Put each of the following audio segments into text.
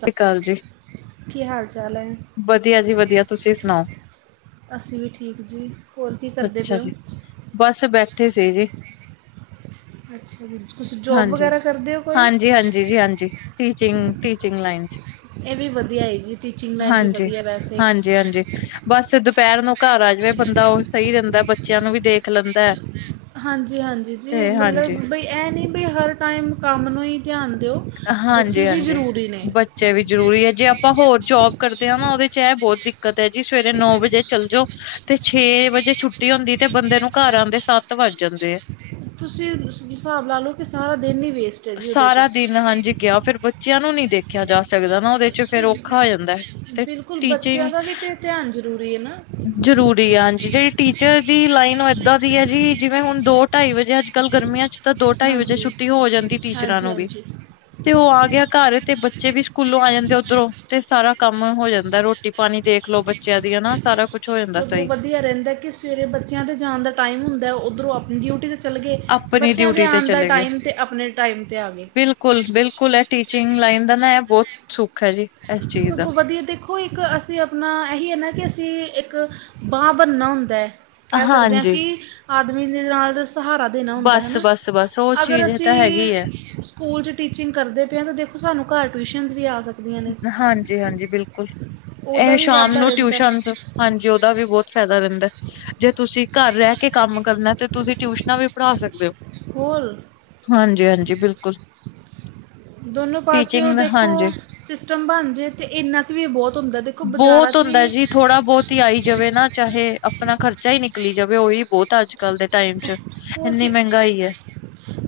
ਸਤਿ ਸ੍ਰੀ ਅਕਾਲ ਜੀ ਕੀ ਹਾਲ ਚਾਲ ਹੈ ਵਧੀਆ ਜੀ ਵਧੀਆ ਤੁਸੀਂ ਸੁਣਾਓ। ਅਸੀਂ ਵੀ ਠੀਕ ਜੀ ਹੋਰ ਕੀ ਕਰਦੇ ਅੱਛਾ ਪਏ ਹੋ। ਜੀ, ਬਸ ਬੈਠੇ ਸੀ ਜੀ। ਅੱਛਾ ਜੀ ਤੁਸੀ ਜਾਬ ਹਾਂਜੀ। ਵਗੈਰਾ ਕਰਦੇ ਹੋ ਕੋਈ। ਟੀਚਿੰਗ ਟੀਚਿੰਗ ਲਾਈਨ ਚ। ਇਹ ਵੀ ਵਧੀਆ ਹੈ ਜੀ ਟੀਚਿੰਗ ਲਾਈਨ ਵੀ ਹਾਂਜੀ। ਵਧੀਆ ਵੈਸੇ। ਹਾਂਜੀ-ਹਾਂਜੀ, ਬਸ ਦੁਪਹਿਰ ਨੂੰ ਘਰ ਆ ਜਾਵੇ ਬੰਦਾ ਉਹ ਸਹੀ ਰਿੰਦਾ ਬੱਚਿਆਂ ਨੂੰ ਵੀ ਦੇਖ ਲੈਂਦਾ ਹੈ। ਹਾਂਜੀ ਹਾਂਜੀ ਜੀ ਤੇ ਮਤਲਬ ਹਾਂਜੀ, ਬਈ ਇਹ ਨਹੀਂ ਬਈ ਹਰ ਟਾਈਮ ਕੰਮ ਨੂੰ ਹੀ ਧਿਆਨ ਦਿਓ। ਬੱਚੇ ਹਾਂਜੀ ਵੀ ਹਾਂਜੀ ਜ਼ਰੂਰੀ ਨੇ ਬੱਚੇ ਵੀ ਜਰੂਰੀ ਹੈ ਜੀ ਆਪਾਂ ਹੋਰ ਜੋਬ ਕਰਦੇ ਆ ਨਾ ਉਹਦੇ ਚ ਇਹ ਬਹੁਤ ਦਿੱਕਤ ਹੈ ਜੀ ਸਵੇਰੇ ਨੌ ਵਜੇ ਚੱਲ ਜਾਓ। ਤੇ ਛੇ ਵਜੇ ਛੁੱਟੀ ਹੁੰਦੀ ਤੇ ਬੰਦੇ ਨੂੰ ਘਰ ਆਉਂਦੇ ਸੱਤ ਵੱਜ ਜਾਂਦੇ ਆ। ਤੁਸੀਂ ਹਿਸਾਬ ਲਾ ਲਓ ਕਿ ਸਾਰਾ ਦਿਨ ਹੀ ਵੇਸਟ ਹੈ ਜੀ ਉਹਦੇ ਚ। ਸਾਰਾ ਦਿਨ ਹਾਂਜੀ ਗਿਆ ਫਿਰ ਬੱਚਿਆਂ ਨੂੰ ਨੀ ਦੇਖਿਆ ਜਾ ਸਕਦਾ ਨਾ। ਉਹਦੇ ਚ ਤੇ ਫੇਰ ਔਖਾ ਹੋ ਜਾਂਦਾ ਤੇ ਬਿਲਕੁਲ ਬੱਚਿਆਂ ਟੀਚਿੰਗ ਦਾ ਵੀ ਤੇ ਧਿਆਨ ਜ਼ਰੂਰੀ ਹੈ ਨਾ ਜ਼ਰੂਰੀ ਆ ਹਾਂਜੀ ਜਿਹੜੀ ਟੀਚਰ ਦੀ ਲਾਈਨ ਉਹ ਇੱਦਾਂ ਦੀ ਹੈ ਜੀ ਜਿਵੇਂ ਹੁਣ ਦੋ ਢਾਈ ਵਜੇ ਅੱਜ ਕੱਲ੍ਹ ਗਰਮੀਆਂ ਚ ਤਾਂ ਦੋ-ਢਾਈ ਵਜੇ ਹਾਂਜੀ ਛੁੱਟੀ ਹੋ ਜਾਂਦੀ ਟੀਚਰਾਂ ਹਾਂਜੀ ਨੂੰ ਵੀ। ਹਾਂਜੀ ਤੇ ਉਹ ਆ ਗਿਆ ਘਰ ਤੇ ਬੱਚੇ ਵੀ ਸਕੂਲੋਂ ਆ ਜਾਂਦੇ ਉੱਧਰੋਂ ਤੇ ਸਾਰਾ ਕੰਮ ਹੋ ਜਾਂਦਾ, ਰੋਟੀ-ਪਾਣੀ ਦੇਖ ਲੋੋ ਬ ਬੱਚਿਆਂ ਦੀਆਂ ਨਾ ਸਾਰਾ ਕੁਛ ਹੋ ਜਾਂਦਾ ਸਗੋਂ ਸਹੀ ਵਧੀਆ ਰਹਿੰਦਾ ਕਿ ਸਵੇਰੇ ਬੱਚਿਆਂ ਦੇ ਜਾਣ ਦਾ ਟਾਈਮ ਹੁੰਦਾ, ਉੱਧਰੋਂ ਆਪਣੀ ਡਿਊਟੀ ਦੇ ਚੱਲ ਗੇ, ਆਪਣੀ ਬੱਚਿਆਂ ਦੇ ਡਿਊਟੀ ਤੇ ਆਣ ਦਾ ਚਲੇ ਟਾਈਮ ਤੇ ਆਪਣੇ ਟਾਈਮ ਤੇ ਆਗੇ। ਬਿਲਕੁਲ-ਬਿਲਕੁਲ, ਇਹ ਟੀਚਿੰਗ ਲਾਈਨ ਦਾ ਨਾ ਬਹੁਤ ਸੁੱਖ ਐ ਜੀ। ਇਸ ਚੀਜ਼ ਦਾ ਸਗੋਂ ਵਧੀਆ ਦੇਖੋ ਦੇਖੋ ਇੱਕ, ਅਸੀਂ ਅਪਨਾ ਇਹੀ ਐ ਨਾ ਕਿ ਅਸੀਂ ਇੱਕ ਬਾਂਹ ਬਣਨਾ ਹੁੰਦੈਂ। ਕਹਿ ਸਕਦੇ ਆ ਹਾਂਜੀ ਕਿ, ਆਦਮੀ ਦੇ ਨਾਲ ਤੇ ਸਹਾਰਾ ਦੇਣਾ ਹੁੰਦਾ ਬਸ ਹੈਨਾ। ਬਸ ਬਸ ਉਹ ਅਗਰ ਚੀਜ਼ ਤਾਂ ਹੈਗੀ ਹੈ ਅਸੀਂ ਸਕੂਲ 'ਚ ਟੀਚਿੰਗ ਕਰਦੇ ਪਏ ਆ ਤਾਂ ਦੇਖੋ ਸਾਨੂੰ ਘਰ ਟਿਊਸ਼ਨਸ ਵੀ ਆ ਸਕ ਹਾਂਜੀ-ਹਾਂਜੀ, ਬਿਲਕੁਲ ਉਹਦਾ ਇਹ ਵੀ ਸ਼ਾਮ ਵਾਧਾ ਨੂੰ ਰਹਿੰਦਾ ਟਿਊਸ਼ਨਜ਼ ਹਾਂਜੀ ਉਹਦਾ ਵੀ ਬਹੁਤ ਫ਼ਾਇਦਾ ਰਹਿੰਦਾ, ਜੇ ਤੁਸੀਂ ਘਰ ਰਹਿ ਕੇ ਕੰਮ ਕਰਨਾ ਤੇ ਤੁਸੀਂ ਟਿਊਸ਼ਨਾਂ ਵੀ ਪੜ੍ਹਾ ਸਕਦੇ ਓ। ਹੋਲ। ਹਾਂਜੀ-ਹਾਂਜੀ ਬਿਲਕੁਲ। ਦੋਨੋ ਪਾਸਿਓ ਟੀਚਿੰਗ ਦੇਖੋ, ਹਾਂਜੀ ਸਿਸਟਮ ਬਣਜੇ ਤੇ ਇੰਨਾ ਕੁ ਵੀ ਬਹੁਤ ਹੁੰਦਾ। ਦੇ ਬਹੁਤ ਹੁੰਦਾ ਜੀ। ਥੋੜਾ ਬਹੁਤ ਈ ਆਈ ਜਾਵੇ ਨਾ, ਚਾਹੇ ਆਪਣਾ ਖਰਚਾ ਈ ਨਿਕਲੀ ਜਾਵੇ। ਉਹੀ ਬਹੁਤ ਅੱਜ-ਕੱਲ੍ਹ ਦੇ ਟਾਈਮ 'ਚ। ਹੋਰ ਇੰਨੀ ਕੀ। ਮਹਿੰਗਾਈ ਹੈ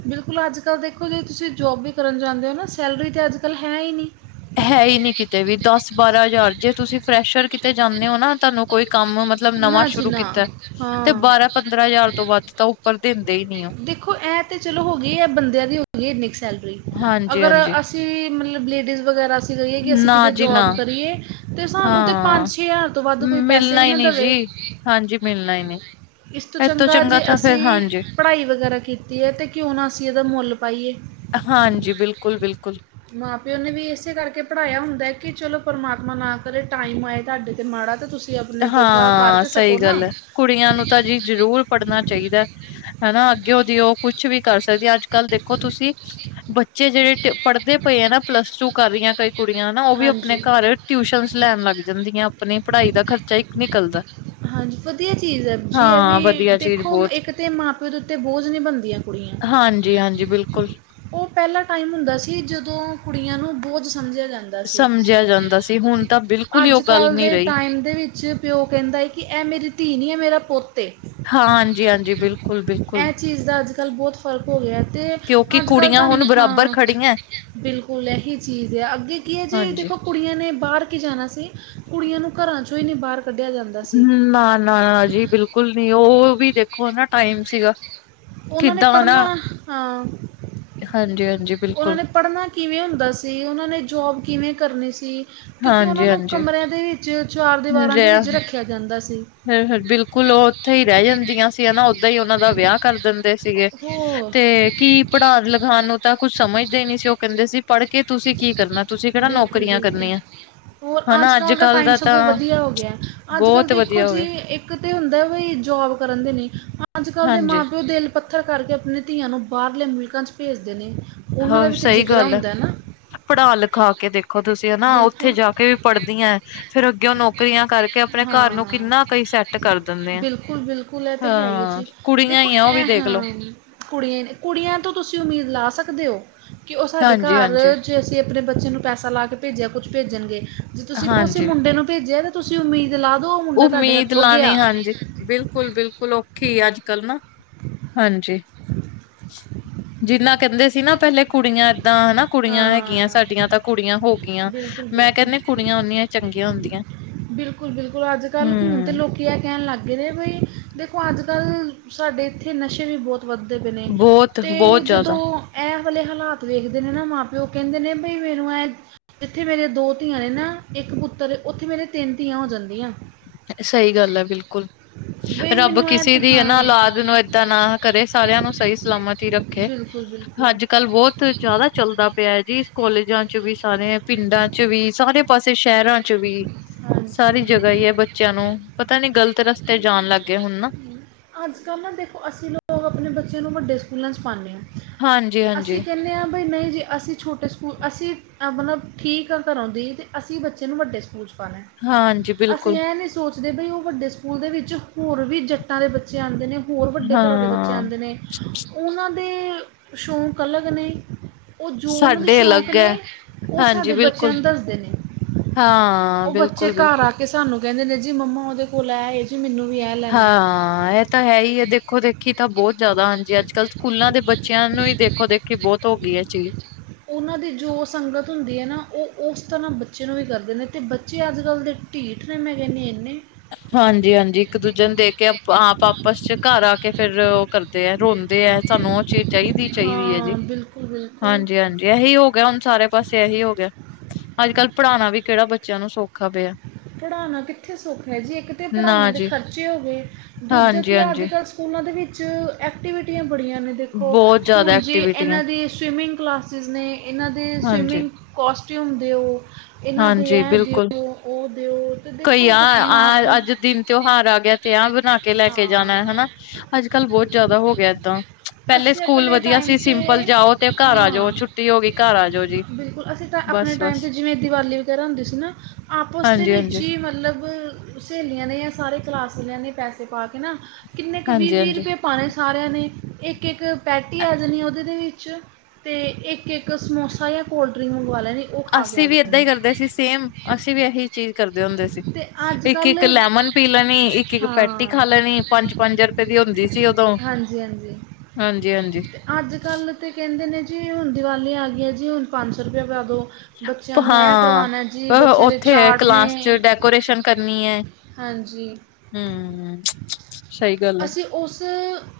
ਬਿਲਕੁਲ ਅੱਜ-ਕੱਲ੍ਹ ਦੇਖੋ ਜੇ ਤੁਸੀਂ ਜੋਬ ਵੀ ਕਰਨ ਜਾਂਦੇ ਓ ਨਾ, ਸੈਲਰੀ ਤੇ ਅੱਜ-ਕੱਲ੍ਹ ਹੈ ਈ ਨਹੀਂ। ਹੈ ਈ ਨੀ ਕਿਤੇ ਵੀ, ਦੱਸ-ਬਾਰਾਂ ਹਜ਼ਾਰ ਜੇ ਤੁਸੀਂ ਫਰੈਸ਼ਰ ਕਿਤੇ ਜਾਂਨੇ ਓ ਨਾ, ਤੁਹਾਨੂੰ ਕੋਈ ਕੰਮ ਮਤਲਬ, ਨਵਾਂ ਨਾ ਜੀ ਸ਼ੁਰੂ ਨਾ ਕੀਤਾ ਤੇ ਹਾਂ ਬਾਰਾਂ-ਪੰਦਰਾਂ ਹਜ਼ਾਰ ਤੋਂ ਵੱਧ ਤਾਂ ਉਹ ਉੱਪਰ ਦਿੰਦੇ ਹੀ ਨਹੀਂ ਦੇਖੋ, ਇਹ ਤੇ ਚਲੋ ਹੋਗੀ ਏ ਬੰਦਿਆਂ ਦੀ ਹੋਗੀ ਇੰਨੀ ਕੁ ਸੈਲਰੀ। ਹਾਂਜੀ ਅਗਰ ਹਾਂਜੀ ਅਸੀਂ ਤੀ ਮਤਲਬ ਲੇਡੀਜ਼ ਵਗੈਰਾ ਕੀ ਕਰੀਏ ਕਿ, ਅਸੀਂ ਨਾ ਕਿਤੇ ਜੀ ਨਾ ਜੋਬ ਕਰੀਏ ਤੇ ਸਾਨੂੰ ਤੇ ਹਾਂ ਪੰਜ-ਛੇ ਜ਼ਾਰ ਤੋਂ ਵੱਧ ਕੋਈ ਪੈਸੇ ਮਿਲਣਾ ਵੀ ਹੀ ਨਹੀਂ ਦਵੇ, ਜੀ ਹਾਂਜੀ ਮਿਲਣਾ ਹੀ ਨਹੀਂ ਇਸ ਤੋਂ ਇਹ ਚੰਗਾ ਜੇ ਤਾਂ ਫਿਰ ਅਸੀਂ ਹਾਂਜੀ ਪੜ੍ਹਾਈ ਵਗੈਰਾ ਕੀਤੀ ਐ ਤੇ ਕਿਉਂ ਨਾ ਅਸੀਂ ਇਹਦਾ ਮੁੱਲ ਪਾਈਏ। ਹਾਂਜੀ, ਬਿਲਕੁਲ-ਬਿਲਕੁਲ। ਮਾਂ-ਪਿਓ ਨੇ ਵੀ ਇਸੇ ਕਰਕੇ ਪੜ੍ਹਾਇਆ ਹੁੰਦਾ ਐ ਕਿ ਚਲੋ, ਪਰਮਾਤਮਾ ਨਾ ਕਰੇ ਟਾਈਮ ਆਏ ਤੁਹਾਡੇ ਤੇ ਮਾੜਾ ਤੇ ਤੁਸੀਂ ਤੇ ਆਪਣੇ ਜੋਗਾ ਕਰ ਆ, ਤਾਂ ਸਹੀ ਸਕੋ ਨਾ ਗੱਲ ਐ, ਕੁੜੀਆਂ ਨੂੰ ਤਾਂ ਜੀ ਜ ਜ਼ਰੂਰ ਪੜ੍ਹਨਾ ਚਾਹੀਦਾ ਹਨਾ। ਅੱਗੇਓ ਦੀ ਉਹ ਕੁਛ ਵੀ ਕਰ ਸਕਦੀਆਂ, ਅੱਜ-ਕੱਲ੍ਹ ਦੇਖੋ ਤੁਸੀਂ ਬੱਚੇ ਜਿਹੜੇ ਪੜ੍ਹਦੇ ਪਏ ਆ ਨਾ, ਪਲੱਸ ਟੂ ਕਰ ਰਹੀਆਂ ਕਈ ਕੁੜੀਆਂ ਨਾ, ਉਹ ਵੀ ਆਪਣੇ ਹਾਂਜੀ ਘਰ ਟਿਊਸ਼ਨਸ ਲੈਣ ਲੱਗ ਜਾਂਦੀਆਂ, ਆਪਣੀ ਪੜ੍ਹਾਈ ਦਾ ਖਰਚਾ ਇੱਕ ਨਿਕਲਦਾ। ਹਾਂਜੀ, ਵਧੀਆ ਚੀਜ਼ ਐ ਜੀ ਇਹ ਹਾਂ ਵੀ, ਵਧੀਆ ਚੀਜ਼ ਦੇਖੋ ਬਹੁਤ ਇੱਕ ਤਾਂ ਮਾਂ-ਪਿਓ ਦੇ ਉੱਤੇ ਬੋਝ ਨੀ ਬਣਦੀਆਂ ਕੁੜੀਆਂ ਹਾਂਜੀ-ਹਾਂਜੀ ਬਿਲਕੁਲ। ਉਹ ਪਹਿਲਾ ਟਾਈਮ ਹੁੰਦਾ ਸੀ, ਜਦੋਂ ਕੁੜੀਆਂ ਨੂੰ ਬੋਝ ਸਮਝਿਆ ਜਾਂਦ ਦਾ ਸੀ, ਸਮਝਿਆ ਜਾਂਦਾ ਸੀ ਹੁਣ ਤਾਂ ਬਿਲਕੁਲ ਹੀ ਉਹ ਗੱਲ ਅੱਜ-ਕੱਲ੍ਹ ਨਹੀਂ ਦੇ ਰਹੀ ਟਾਈਮ ਦੇ ਵਿੱਚ ਪਿਓ ਕਹਿੰਦਾ ਕਿ ਇਹ ਮੇਰੀ ਧੀ ਨੀ, ਐ ਮੇਰਾ ਪੁੱਤ ਏ। ਹਾਂ, ਹਾਂਜੀ-ਹਾਂਜੀ ਬਿਲਕੁਲ। ਬਿਲਕੁਲ ਐਹ ਚੀਜ਼ ਦਾ ਅੱਜ-ਕੱਲ੍ਹ ਬਹੁਤ ਫ਼ਰਕ ਹੋ ਗਿਆ ਤੇ ਕਿਉਂਕਿ ਅੱਜ-ਕੱਲ੍ਹ ਕੁੜੀਆਂ ਤੁਹਾਨੂੰ ਹੁਣ ਬਰਾਬਰ ਹਾਂ। ਖੜੀਆਂ ਬਿਲਕੁਲ ਇਹੀ ਚੀਜ਼ ਆ, ਅੱਗੇ ਕੀ ਐ ਜੀ ਹਾਂਜੀ ਦੇਖੋ ਕੁੜੀਆਂ ਨੇ ਬਾਹਰ ਕੀ ਜਾਣਾ ਸੀ, ਕੁੜੀਆਂ ਨੂੰ ਘਰਾਂ 'ਚੋ ਨਹੀਂ ਬਾਹਰ ਕੱਢਿਆ ਜਾਂਦਾ ਸੀ ਹੂੰ, ਨਾ-ਨਾ ਜੀ ਬਿਲਕੁਲ ਨੀ ਓ ਵੀ ਦੇਖੋ ਨਾ ਟਾਈਮ ਸੀਗਾ। ਓਨਾਂ ਨੇ ਕਿੱਦਾਂ ਨਾ ਪੜਨਾ, ਹਾਂ ਹਾਂਜੀ, ਹਾਂ। ਓਨਾਂ ਨੇ ਪੜਨਾ ਕਿਵੇਂ ਹੁੰਦਾ ਸੀ ਓਨਾਂ ਨੇ ਜੋਬ ਕਿਵੇਂ ਕਰਨੀ ਸੀ? ਕਿਊਕਿ ਓਨਾਂ ਹਾਂਜੀ ਨੂੰ ਹਾਂਜੀ ਕਮਰੇਆਂ ਦੇ ਵਿੱਚ, ਚਾਰ ਦੀਵਾਰਾਂ ਦੇ ਵਿੱਚ ਰੱਖੇਆ ਜਾਂਦਾ ਸੀ। ਹੂੰ-ਹੂੰ, ਬਿਲਕੁਲ ਓ ਓਥੇ ਈ ਰੈ ਜਾਂਦੀਆਂ ਸੀ ਹਨਾ ਓਦਾਂ ਈ ਓਨਾਂ ਦਾ ਵੇਆ। ਕਾਰ ਦੰਦੇ ਸੀਗੇ, ਹੋਰ ਤੇ ਕੀ ਪੜਾਨ ਲਖਾਨ ਨੂੰ ਤਾਂ ਕੁੱਛ ਸਮਜਦੇ ਨੀ ਸੀ ਓ ਕੰਦੇ ਸੀ ਪੜ੍ਹ ਕੇ ਤੁਸੀਂ ਕੀ ਕਰਨਾ ਤੁਸੀਂ ਕੇੜਾ ਬਿਲਕੁਲ ਨੌਕਰੀਆਂ ਬਿਲਕੁਲ ਕਰਨੀਆਂ। ਹੋਰ ਹਨਾ ਅੱਜ ਆੱਜ-ਕਾੱਲ ਦਾ ਕੱਲ ਟਾਈਮ ਤਾਂ ਸਗੋਂ ਵਦੀਆ ਹੋ ਗੇਆ, ਆੱਜ-ਕਾੱਲ ਬਹੁਤ ਤੇ ਖੋ ਵਧੀਆ ਹੋ ਜੀ ਗਿਆ ਇੱਕ ਤੇ ਹੁੰਦਾ ਵਈ ਜੋਬ ਕਰਨ ਦੇ ਲਈ ਆੱਜ-ਕਾੱਲ ਦੇ ਮਾਂ ਹਾਂਜੀ ਪੇਓ ਦਿਲ ਪੱਥਰ ਕਰਕੇ ਆਪਨੇ ਧੀਆਂ ਨੂੰ ਬਾਰਲੇ ਮੁਲਕਾਂ ਚ ਭੇਜਦੇ ਨੇ ਓਨਾਂ ਦਾ ਹਾਂ ਵੀ ਤੇ ਸਹੀ ਜਿਗਰਾ ਗੱਲ ਹੈ ਹੁੰਦੈ ਨਾ। ਪੜ੍ਹਾ ਲਖਾ ਕੇ ਦੇਖ ਦੇਖੋ ਤੁਸੀਂ ਹਨਾ ਓਥੇ ਬਿਲਕੁਲ ਜਾ ਕੇ ਵੀ ਪੜ੍ਹਦੀਐਂ ਫੇਰ ਅੱਗੇ ਓ ਨੌਕਰੀਆਂ ਕਾਰਕੇ ਆਪਨੇ ਘਾਰ ਨੂੰ ਕਿੰਨਾ ਕਈ ਸੈ ਬਿਲਕੁਲ-ਬਿਲਕੁਲ ਐ ਤੇ ਹੈ ਈ ਏ ਹਾਂ ਜੀ, ਕੁੜੀਆਂ ਦੇਖੋ ਹੀ ਆ ਉਹ ਵੀ ਐ ਹਾਂ ਦੇਖਲੋ ਕੁੜੀਆਂ ਏ ਨੇ ਕੁੜੀਆਂ ਤੋਂ ਤੁਸੀਂ ਉਮੀਦ ਲਾ ਸਕਦੇ ਓ, ਕਿ ਓ ਸਾਡੇ ਹਾਂਜੀ ਘਾਰ ਹਾਂਜੀ ਜੇ ਅਸੀਂ ਆਪਦੇ ਬੱਚੇ ਨੂੰ ਪੈਸਾ ਲਾ ਕੇ ਭੇਜੇਆ ਕੁੱਛ ਭੇਜਨਗੇ, ਜੇ ਤੁਸੀਂ ਕੋਸੇ ਹਾਂਜੀ ਮੁੰਡੇ ਨੂੰ ਭੇਜੇਆ ਤੁਸੀਂ ਉਮੀਦ ਲਾ ਦੋ ਉਮੀਦ ਲਾਨੀ ਹਾਂਜੀ ਬਿਲਕੁਲ-ਬਿਲਕੁਲ ਔਖੀ ਆੱਜ-ਕਾੱਲ ਨਾ, ਹਾਂਜੀ। [inaudible] ਜਿੰਨਾ ਕੈਂਦੇ ਸੀ ਨਾ ਪੇਲੇ ਕੁੜੀਆਂ ਐਦਾਂ ਹਨਾ ਕੁੜੀਆਂ ਹੈਗੀਆਂ ਹਾਂ ਸਾਡੀਆਂ ਤਾਂ ਕੁੜੀਆਂ ਹੋ ਗੀਆਂ ਬਿਲਕੁਲ ਮੈਂ ਬਿਲਕੁਲ ਕੈਂਦੀ ਕੁੜੀਆਂ ਓਨੀਆਂ ਚੰਗੀਆਂ ਹੁੰਦੀਐਂ। ਬਿਲਕੁਲ-ਬਿਲਕੁਲ, ਆੱਜ-ਕਾੱਲ੍ਹ ਹੁਨ ਤੇ ਲੋ ਕੀ ਐ ਕੈਨ ਲਾੱਗ ਗੇ ਨੇ ਬਈ, ਦੇਖੋ ਆੱਜ-ਕੱਲ੍ਹ ਸਾਡੇ ਏਥੇ ਨਸ਼ੇ ਵੀ ਬੋਤ ਵੱਦੇ ਪਏ ਨੇ, ਬਹੁਤ ਤੇ ਬਹੁਤ ਜ਼ਿਆਦਾ ਜਦੋਂ ਐ ਵਲੇ ਹਾਲਾਤ ਵੇਖਦੇ ਨੇ ਨਾ ਮਾਂ-ਪੇਓ ਕੈਂਦੇ ਨੇ ਬਈ ਮੈਨੂੰ ਐਂ ਜਿੱਥੇ ਮੇਰੀਆਂ ਦੋ ਧੀਆਂ ਨੇ ਨਾ, ਇੱਕ ਪੁੱਤਰ ਓਥੇ ਮੇਰੇ ਤਿੰਨ ਧੀਆਂ ਹੋ ਜਾਂਦੀਆਂ। ਸਈ ਗੱਲ ਏ ਬਿਲਕੁਲ। ਬਈ ਰਾੱਬ ਮੈਨੂੰ ਇਹ ਕਿਸੇ ਤਾਂ ਦੀ ਹਾਂ ਹਨਾ ਅਲਾਦ ਨੂੰ ਏਦਾਂ ਨਾ ਕਰੇ ਸਾਰੇਆਂ ਨੂੰ ਸਈ ਸਲਾਮਤ ਈ ਰੱਖੇ। ਬਿਲਕੁਲ ਬਿਲਕੁਲ। ਜਾਦਾ ਚੱਲਦਾ ਪੇਐ ਜੀ ਕੋਾਲਜਾਂ ਚ ਵੀ ਸਾਰੇਆਂ ਪਿੰਡਾਂ 'ਚ ਵੀ ਸਾਰੇ ਪਾਸੇ ਸੈ਼ ਰਾਂ ਚ' ਵੀ। ਸਾਰੀ ਜਗ੍ਹਾ ਹਾਂਜੀ ਏ ਈ ਏ ਬੱਚੇਆਂ ਨੂੰ, ਪਤਾ ਨੀ ਗ਼ਲਤ ਰਸਤੇ ਜਾਨ ਲਾੱਗ ਗੇ ਹੁਨ ਨਾ। ਆੱਜ-ਕਾੱਲ ਨਾ ਦੇਖੋ ਅਸੀਂ ਲੋਗ ਅਪਨੇ ਬੱਚੇਆ ਨੂੰ ਵੱਡੇ ਸਕੂਲਾਂ 'ਚ ਪਾਂਨੇ ਆਂ ਹਾਂਜੀ ਅਸੀਂ ਹਾਂਜੀ ਕੇਨੇ ਆਂ ਨਈ-ਨਈ ਜੇ ਅਸੀਂ ਛੋਟੇ ਸੁਕੂ ਅਸੀਂ, ਆਪਨਾ ਠੀਕ ਘਰੋਂ ਦੀ੍ਹ ਤੇ ਅਸੀ ਬੱ ਚੇ ਨੂੰ ਵੱਡੇ ਸੁਕੂਲ ਪਾਣੈ, ਹਾਂਜੀ ਅਸੀਂ ਬਿਲਕੁਲ ਐ ਨੀ ਸੋਚ ਦੇ ਬਈ ਓ ਵੱਡੇ ਸੁਕੂਲ ਦੇ ਵਿੱਚ ਹੋਰ ਵੀ ਜ ਟਾਂ ਦੇ ਬੱਚੇ ਆਂਦੇ ਨੇ ਹੋਰ ਵੱਡੇ ਘਰਾਂ ਦੇ ਬੱਚੇ ਹਾਂ ਆਂਦੇ ਨੇ ਉਹਾਂ ਦੇ ਸੋ਼ਕ ਅਲਗ ਨੇ ਓ ਜੋ ਓਨਂ ਦੇ ਸਾਡੇ ਸ਼ੌਕ ਅਲੱਗ ਹੈ ਨੇ, ਓ ਹਾਂਜੀ ਸਾਡੇ ਬੱਚੇਆਂ ਬਿਲਕੁਲ ਨ ਦੱਸਦੇ ਨੇ। ਹਾਂ ਓ ਬੱਚੇ ਬਿਲਕੁਲ ਘਾਰ ਬਿਲਕੁਲ ਆ ਕੇ ਸਾਨੂੰ ਕੈਂਦੇ ਨੇ ਜੀ ਮੰਮਾ ਓਦੇ ਕੋਲ ਐ ਏ ਜੀ ਮਿਨੂੰ ਵੀ ਐ ਲੈਨੈ। ਓ ਤਾ ਹੈ ਈ ਐ ਦੇਖੋ-ਦੇਖ ਖੀ ਤਾਂ ਬੋਤ ਜਾਦਾ ਹਾਂਜੀ ਆੱਜ-ਕਾੱਲ ਸਕੂਲਾਂ ਦੇ ਬੱਚੇਆਂ ਨੂੰ ਈ ਦੇਖੋ-ਦੇਖੀ ਬੋਤ ਹੋ ਗੀ ਐ ਚੀਜ। ਉਹਨਾਂ ਦੀ ਜੋ ਸੰਗਤ ਹੁੰਦੀ ਹੈ ਨਾ ਉਹ ਉਸ ਤਰ੍ਹਾਂ ਬੱਚੇ ਨੂੰ ਵੀ ਕਰਦੇ ਨੇ ਅਤੇ ਬੱਚੇ ਅੱਜ ਕੱਲ੍ਹ ਦੇ। ਢੀਠ ਨੇ ਮੈਂ ਕਿਨੀ ਇੰਨੇ। ਹਾਂਜੀ ਹਾਂਜੀ ਇੱਕ ਦੂਜੇ ਨੂੰ ਦੇਖ ਕੇ ਆਪ ਆਪਸ ਚ ਘਰ ਆ ਕੇ ਫਿਰ। ਕਰਦੇ ਹੈ ਰੋਂਦੇ ਹੈ ਸਾਨੂੰ ਉਹ ਚੀਜ਼ ਚਾਹੀਦੀ ਚਾਹੀਦੀ ਹੈ ਜੀ। ਹਾਂ ਬਿਲਕੁਲ ਬਿਲਕੁਲ ਹਾਂਜੀ ਹਾਂਜੀ ਇਹੀ ਹੋ ਗਿਆ ਹੁਣ ਸਾਰੇ ਪਾਸੇ ਇਹੀ ਹੋ ਗਿਆ ਅੱਜ ਕੱਲ੍ਹ ਪੜ੍ਹਾਉਣਾ ਵੀ ਕਿਹੜਾ ਬੱਚਿਆਂ ਨੂੰ ਸੌਖਾ ਪਿਆ। ਪੜ੍ਹਾਉਣਾ ਕਿੱਥੇ ਸੁਖ ਹੈ ਜੀ ਇੱਕ ਤਾਂ ਨਾ ਪੜ੍ਹਾਈਆਂ ਦੇ ਜੀ ਖਰਚੇ ਹੋ ਗਏ ਦੂਜਾ ਹਾਂਜੀ ਕੀ ਅੱਜ ਹਾਂਜੀ ਕੱਲ੍ਹ। ਸਕੂਲਾਂ ਦੇ ਵਿੱਚ ਐਕਟੀਵਿਟੀਆਂ ਬੜੀਆਂ ਨੇ ਦੇਖੋ ਬਹੁਤ ਜ਼ਿਆਦਾ ਹੁਣ ਜੇ ਐਕਟੀਵਿਟੀਆਂ ਇਹਨਾਂ ਦੀ ਸਵੀਮਿੰਗ। ਕਲਾਸਿਸ ਨੇ ਇਹਨਾਂ ਦੇ ਹਾਂਜੀ ਸਵੀਮਿੰਗ ਕੋਸਟਿਊਮ ਦਿਓ ਇਹਨਾਂ ਦੇ ਹਾਂਜੀ ਇਹ ਦਿਓ। ਬਿਲਕੁਲ ਉਹ ਦਿਓ ਕਈ ਦੇਖੋ ਬ- ਆਹ ਮਾਂ ਪਿਓ ਆਹ ਅੱਜ ਦਿਨ ਤਿਉਹਾਰ ਆ ਗਿਆ ਤੇ ਆਹ ਬਣਾ ਕੇ ਲੈ ਕੇ ਜਾਣਾ ਹਾਂ ਹਨਾ। ਅੱਜ ਕੱਲ ਬਹੁਤ ਜਿਆਦਾ ਹੋ ਗਿਆ ਏਦਾਂ। ਪਹਿਲੇ ਅਸੀਂ ਸਕੂਲ ਆਪਣੇ ਵਧੀਆ ਟਾਈਮ ਸੀ ਸਿੰਪਲ ਜਾਓ ਤੇ ਘਰ ਆ ਜਾਓ ਹਾਂ ਛੁੱਟੀ ਹੋ ਗਈ ਘਰ ਆ ਜਾਓ ਜੀ। ਬਿਲਕੁਲ ਅਸੀਂ ਤਾਂ ਆਪਣੇ ਬਸ ਟਾਈਮ 'ਚ ਬਸ ਜਿਵੇਂ ਦੀਵਾਲੀ ਵਗੈਰਾ ਹੁੰਦੀ ਸੀ ਨਾ ਆਪਸ ਦੇ ਹਾਂਜੀ ਵਿੱਚ ਹਾਂਜੀ ਹੀ ਮਤਲਬ। ਸਹੇਲੀਆਂ ਨੇ ਜਾਂ ਸਾਰੇ ਕਲਾਸਵਾਲੇਆਂ ਨੇ ਪੈਸੇ ਪਾ ਕੇ ਨਾ ਕਿੰਨੇ ਕੁ ਵੀਹ ਹਾਂਜੀ ਵੀਹ ਹਾਂਜੀ। ਰੁਪਏ ਪਾਣੇ ਸਾਰਿਆਂ ਨੇ। ਕਿ ਇੱਕ ਪੈਟੀ ਆ ਜਾਣੀ ਉਹਦੇ ਦੇ ਵਿੱਚ। ਅਤੇ ਇੱਕ ਇੱਕ ਸਮੋਸਾ ਜਾਂ ਕੋਲਡ ਡਰਿੰਕ ਮੰਗਵਾ ਲੈਣੀ। ਉਹ ਖਾ ਕੇ ਆ ਅਸੀਂ ਵੀ ਏਦਾਂ ਜਾਣੀ ਹੀ ਕਰਦੇ ਸੀ ਸੇਮ ਅਸੀਂ ਵੀ ਇਹੀ ਚੀਜ਼ ਕਰਦੇ ਹੁੰਦੇ ਸੀ। ਤੇ ਅੱਜ ਇੱਕ ਕੱਲ ਇੱਕ ਲੈਮਨ ਪੀ ਲੈਣੀ ਇੱਕ ਇੱਕ ਪੈਟੀ ਹਾਂ ਖਾ ਲੈਣੀ ਪੰਜ ਪੰਜ ਰੁਪਏ ਦੀ ਹੁੰਦੀ ਸੀ ਉਦੋਂ। ਹਾਂਜੀ ਹਾਂਜੀ ਹਾਂਜੀ ਹਾਂਜੀ ਤੇ ਅੱਜ ਕੱਲ੍ਹ ਤਾਂ ਕਹਿੰਦੇ ਨੇ ਜੀ ਹੁਣ ਦੀਵਾਲੀ ਆ ਗਈ ਹੈ ਜੀ ਹੁਣ ਪੰਜ ਸੌ ਰੁਪਇਆ ਪਾ ਦਿਉ। ਬੱਚਿਆਂ ਨੂੰ ਇਹ ਹਾਂ। ਕਰਵਾਣਾ ਜੀ ਬੱਚਿਆਂ ਦੇ ਉੱਥੇ ਚਾਟ ਕਲਾਸ ਚ ਨੇ। ਡੈਕੋਰੇਸ਼ਨ ਕਰਨੀ ਹੈ ਹਾਂਜੀ ਹਮ ਸਹੀ ਗੱਲ ਆ। ਅਸੀਂ ਉਸ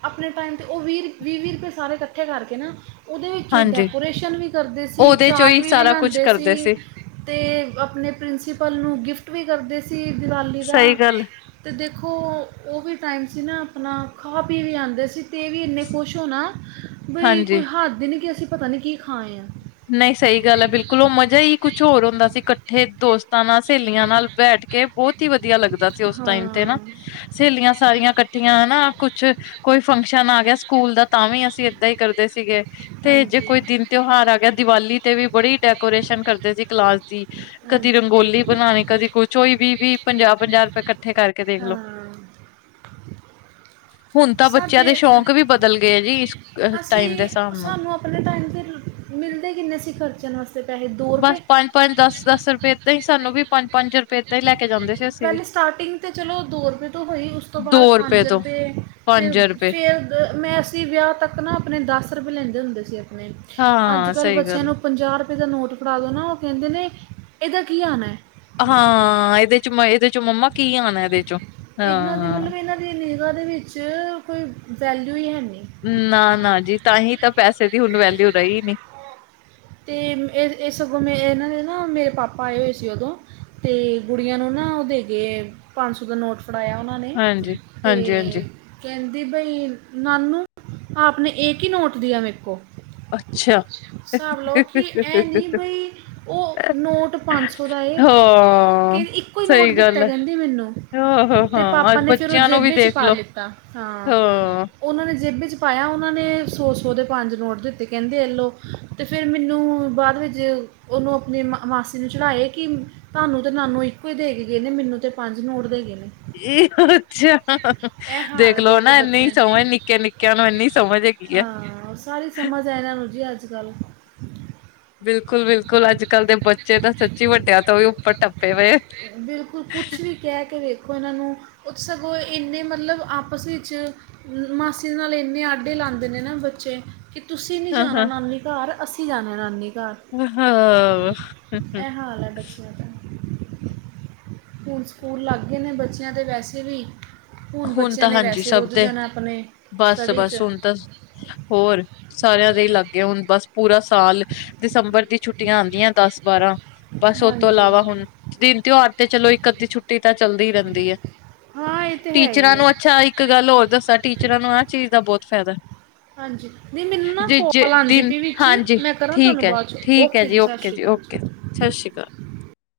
ਆਪਣੇ ਟਾਈਮ 'ਤੇ ਉਹ ਵੀਹ ਵੀਹ ਵੀਹ ਰੁਪਏ ਸਾਰੇ ਇਕੱਠੇ ਕਰਕੇ ਨਾ। ਉਹਦੇ ਵਿੱਚ ਹਾਂਜੀ। ਡੈਕੋਰੇਸ਼ਨ ਵੀ ਕਰਦੇ ਸੀ ਉਹਦੇ ਚੋਂ ਚਾਟ ਹੀ ਵੀ ਸਾਰਾ ਕੁਛ ਬਣਾਉਂਦੇ ਕਰਦੇ ਸੀ। ਅਤੇ ਆਪਣੇ ਪ੍ਰਿੰਸੀਪਲ ਨੂੰ ਗਿਫਟ ਵੀ ਕਰਦੇ ਸੀ ਦਿਵਾਲੀ ਦਾ। ਸਹੀ ਗੱਲ। ਅਤੇ ਦੇਖੋ ਉਹ ਵੀ ਟਾਈਮ ਸੀ ਨਾ ਆਪਣਾ ਖਾ ਪੀ ਵੀ ਆਉਂਦੇ ਸੀ। ਤੇ ਇਹ ਵੀ ਇੰਨੇ ਕੁਛ ਹੋਣਾ ਬਈ ਹਾਂਜੀ। ਕੋਈ ਹੱਦ ਈ ਨਹੀਂ ਕਿ ਅਸੀਂ ਪਤਾ ਨਹੀਂ ਕੀ ਖਾਏ ਹਾਂ। ਨਹੀਂ ਸਹੀ ਗੱਲ ਹੈ ਬਿਲਕੁਲ ਉਹ ਮਜ਼ਾ ਹੀ ਕੁਛ ਹੋਰ ਹੁੰਦਾ ਸੀ ਇਕੱਠੇ ਦੋਸਤ। ਤਾਂ ਨਾਲ ਸਹੇਲੀਆਂ ਨਾਲ ਬੈਠ ਕੇ ਬਹੁਤ ਹੀ ਵਧੀਆ ਲੱਗਦਾ ਸੀ ਉਸ ਟਾਈਮ ਤੇ ਹਾਂ ਨਾ। ਸਹੇਲੀਆਂ ਸਾਰੀਆਂ ਕੱਠੀਆਂ ਹਨਾ ਕੁਛ ਕੋਈ ਫੰਕਸ਼ਨ ਆ ਗਿਆ ਸਕੂਲ ਦਾ ਤਾਂ ਵੀ ਅਸੀਂ ਏਦਾਂ ਹੀ ਕਰਦੇ ਸੀਗੇ ਤੇ ਜੇ ਹਾਂਜੀ ਕੋਈ ਦਿਨ ਤਿਉਹਾਰ ਆ ਗਿਆ ਦੀਵਾਲੀ ਤੇ ਵੀ ਬੜੀ ਡੈਕੋਰੇਸ਼ਨ ਕਰਦੇ ਸੀ ਕਲਾਸ ਦੀ ਕਦੀ ਹਾਂਜੀ ਰੰਗੋਲੀ ਬਣਾਣੀ ਕਦੀ ਕੁਛ ਉਹੀ ਵੀ ਵੀ ਪੰਜਾਹ -ਪੰਜਾਹ ਰੁਪਏ ਕੱਠੇ ਕਰਕੇ ਦੇਖਲੋ। ਹਾਂ ਹੁਣ ਤਾਂ ਬੱਚਿਆਂ ਦੇ ਸਾਡੇ ਸ਼ੌਂਕ ਵੀ ਬਦਲ ਗਏ ਆ ਜੀ ਸ ਟਾਈਮ ਦੇ ਅਸੀਂ ਹਿਸਾਬ ਨਾਲ ਸਾਨੂੰ ਆਪਣੇ ਟਾਈਮ ਤੇ ਮਿਲਦੇ ਕਿੰਨੇ ਸੀ ਖਰਚਣ ਵਾਸਤੇ ਪੈਸੇ ਦੋ ਰੁਪਏ ਪੰਜ ਦਸ -ਦਸ ਰੁਪਏ ਐਦਾ ਹੀ ਸਾਨੂੰ ਵੀ ਪੰਜ ਪੰਜ ਰੁਪਏ ਐਦਾ ਹੀ ਲੈ ਕੇ ਜਾਂਦੇ ਸੀ ਅਸੀਂ ਵੀ। ਪਹਿਲੇ ਸਟਾਰਟਿੰਗ ਤਾਂ ਚਲੋ ਦੋ ਰੁਪਏ ਤੋਂ ਹੋਈ ਉਸ ਤੋਂ ਦੋ ਬਾਅਦ ਪੰਜ ਤੋਂ ਰੁਪਏ ਪੰਜ ਫਿਰ- ਰੁਪਏ ਫਿਰ ਮੈਂ ਸੀ ਵਿਆਹ ਤੱਕ ਨਾ ਆਪਣੇ ਦਸ ਰੁਪਏ ਲੈਂਦੇ ਹੁੰਦੇ ਸੀ ਆਪਣੇ ਅੱਜ ਹਾਂ ਕੱਲ੍ਹ ਸਹੀ ਬੱਚਿਆਂ ਗੱਲ ਨੂੰ ਪੰਜਾਹ ਰੁਪਏ ਦਾ ਨੋਟ ਫੜ੍ਹਾ ਦਿਉ ਨਾ ਉਹ ਕਹਿੰਦੇ ਨੇ ਇਹਦਾ ਕੀ ਆਉਣਾ ਹੈ ਹਾਂ ਇਹਦੇ ਚ ਇਹਦੇ ਚੋਂ ਮੰਮਾ ਕੀ ਆਣਾ ਇਹਦੇ ਚੋਂ ਇਨਾਂ ਦੇ ਹਾਂ। ਮਤਲਬ ਇਹਨਾਂ ਦੀ ਨਿਗਹਾਂ ਦੇ ਵਿੱਚ ਕੋਈ ਵੈਲਿਊ ਈ ਹੈ ਨੀ। ਨਾ-ਨਾ ਜੀ ਤਾਂਹੀ ਤਾਂ ਪੈਸੇ ਦੀ ਹੁਣ ਵੈਲਿਊ ਰਹੀ ਨੀ ਤੇ ਏ ਏ ਸਗੋਂ ਮੇ ਇਹਨਾਂ ਦੇ ਨਾ ਮੇਰੇ ਪਾਪਾ ਆਏ ਹੋਏ ਸੀ ਉਦੋਂ ਤੇ ਗੁੜੀਆਂ ਨੂੰ ਨਾ ਓ ਦੇ ਗੇ ਪੰਨ ਸੌ ਦਾ ਨੋਟ ਫੜਾਇਆ ਉਹਨਾਂ ਨੇ ਹਾਂਜੀ। ਤੇ ਹਾਂਜੀ-ਹਾਂਜੀ ਕਹਿੰਦੀ ਬਈ ਨਾਨੂ ਆਪ ਨੇ ਏਕ ਈ ਨੋਟ ਦੀਆ ਮੇਰੇ ਕੋ ਅੱਛਿਆ ਹਿਸਾਬ ਲਾਓ ਕਿ ਐ ਨੀ ਬਈ ਓ ਨੋਟ ਪੰਨ ਸੌ ਦਾ ਏ ਕੇ ਹਾਂ ਇੱਕ ਇੱਕੋ ਈ ਨੋਟ ਸਹੀ ਦਿੱਤਾ ਗੱਲ ਹੈ ਕਹਿੰਦੀ ਮੈਨੂੰ ਤੇ ਹਾਂ-ਹਾਂ-ਹਾਂ ਪਾਪਾ ਨੇ ਫਿਰ ਉਹ ਬੱਚਿਆਂ ਨੂੰ ਵੀ ਜੇਬੇ 'ਚ ਪਾ ਦੇਖਲੋ ਲਿੱਤਾ ਹਾਂ ਉਹਨਾਂ ਨੇ ਜੇਬੇ ਚ ਪਾਇਆ ਉਹਨਾਂ ਨੇ ਸੌ ਸੌ ਦੇ ਪੰਜ ਨੋਟ ਦਿੱਤੇ ਕਹਿੰਦੇ ਐ ਲੋ ਤੇ ਫੇਰ ਮੈਨੂੰ ਬਾਅਦ ਵਿੱਚ ਉਹਨੂੰ ਆਪਣੀ ਮ ਮਾਸੀ ਨੂੰ ਚਿੜਾਏ ਕੀ ਤੁਹਾਨੂੰ ਤੇ ਨਾਨੂੰ ਇੱਕੋ ਈ ਦੇ ਕੇ ਗਏ ਨੇ ਮੈਨੂੰ ਤੇ ਪੰਜ ਨੋਟ ਦੇਗੇ ਨੇ। ਅੱਛਿਆ ਇਹ ਹਾਲ ਹੈ ਦੇਖਲੋ ਦੇਖੋ ਨਾ ਇੰਨੀ ਬੱਚਿਆਂ ਦਾ ਸਮਝ ਨਿੱੱਕੇ ਨਿੱੱਕਿਆਂ ਨੂੰ ਇੰਨੀ ਸਮਝ ਹੈਗੀ ਐ। ਹਾਂ, ਸਾਰੀ ਸਮਝ ਐ ਇਹਨਾਂ ਨੂੰ ਜੀ ਅੱਜ ਕੱਲ। ਬਿਲਕੁਲ-ਬਿਲਕੁਲ ਅੱਜ ਕੱਲ ਦੇ ਬੱਚੇ ਤਾਂ ਸੱਚੀ ਵੱਡਿਆਂ ਤੋਂ ਵੀ ਉੱਪਰ ਟੱਪੇ ਪਏ। ਬਿਲਕੁਲ ਕੁਛ ਵੀ ਕਹਿ ਕੇ ਵੇਖੋ ਇਹਨਾਂ ਨੂੰ ਓ ਤੇ ਸਗੋਂ ਇੰਨੇ ਮਤਲਬ ਆਪਸ ਵਿੱਚ ਮਾਸੀ ਦੇ ਨਾਲ ਇੰਨੇ ਆਡੇ ਲਾਂਦੇ ਨੇ ਨਾ ਬੱਚੇ। ਕਿ ਤੁਸੀਂ ਨੀ ਹਾਂ ਜਾਣਾ ਨਾਨੀ ਘਰ ਅਸੀਂ ਜਾਣਾ ਨਾਨੀ ਘਰ। ਹਾਂ ਇਹ ਹਾਲ ਹੈ ਬੱਚਿਆਂ ਹੁਣ ਸਕੂਲ ਲਾਂਗੇ ਨੇ ਬੱਚਿਆਂ ਦੇ ਵੈਸੇ ਵੀ। ਹੁਣ ਬੱਚਿਆਂ ਤਾਂ ਨੇ ਹਾਂਜੀ ਵੈਸੇ ਸਭ ਰੁੱਝ ਦੇ ਜਾਣਾ ਆਪਣੇ ਸਟੱਡੀ 'ਚ ਬਸ-ਬਸ ਹੁਣ ਤਾਂ ਹੋਰ ਸਾਰਿਆਂ ਦੇ ਈ ਲਾਂਗੇ ਹੁਣ ਬਸ ਪੂਰਾ ਸਾਲ ਦਸੰਬਰ ਦੀ ਛੁੱਟੀਆਂ ਆਂਦੀਆਂ ਦਸ ਬਾਰਾਂ ਬਸ ਓ ਤੋਂ ਹਾਂਜੀ ਇਲਾਵਾ ਹੁਣ ਦਿਨ ਤਿਓਹਾਰ ਤੇ ਚਲੋ ਇੱਕ ਅੱਧੀ ਛੁੱਟੀ ਤਾਂ ਚੱਲਦੀ ਰਹਿੰਦੀ ਐ ਹਾਂ ਤੇ ਹੈ ਹੀ ਟੀਚਰਾਂ ਹੈ ਨੂੰ ਅੱਛਾ ਇੱਕ ਗੱਲ ਹੋਰ ਦੱਸਾਂ ਟੀਚਰਾਂ ਨੂੰ ਆਹ ਚੀਜ਼ ਦਾ ਬਹੁਤ ਫੈਦਾ ਹਾਂਜੀ ਨਹੀਂ ਮੈਨੂੰ ਨਾ ਜ ਜੇ ਕੋਲ ਆਉਂਦੀ ਦਿਨ ਪਈ ਵਿੱਚ ਹਾਂਜੀ ਮੈਂ ਕਰਾਂ ਠੀਕ ਤੁਹਾਨੂੰ ਐ ਬਾਅਦ 'ਚ ਠੀਕ ਐ ਜੀ ਓ ਸਤਿ ਓਕੇ ਸ਼੍ਰੀ ਜੀ ਅਕਾਲ ਓਕੇ ਸਤਿ ਸ਼੍ਰੀ ਅਕਾਲ।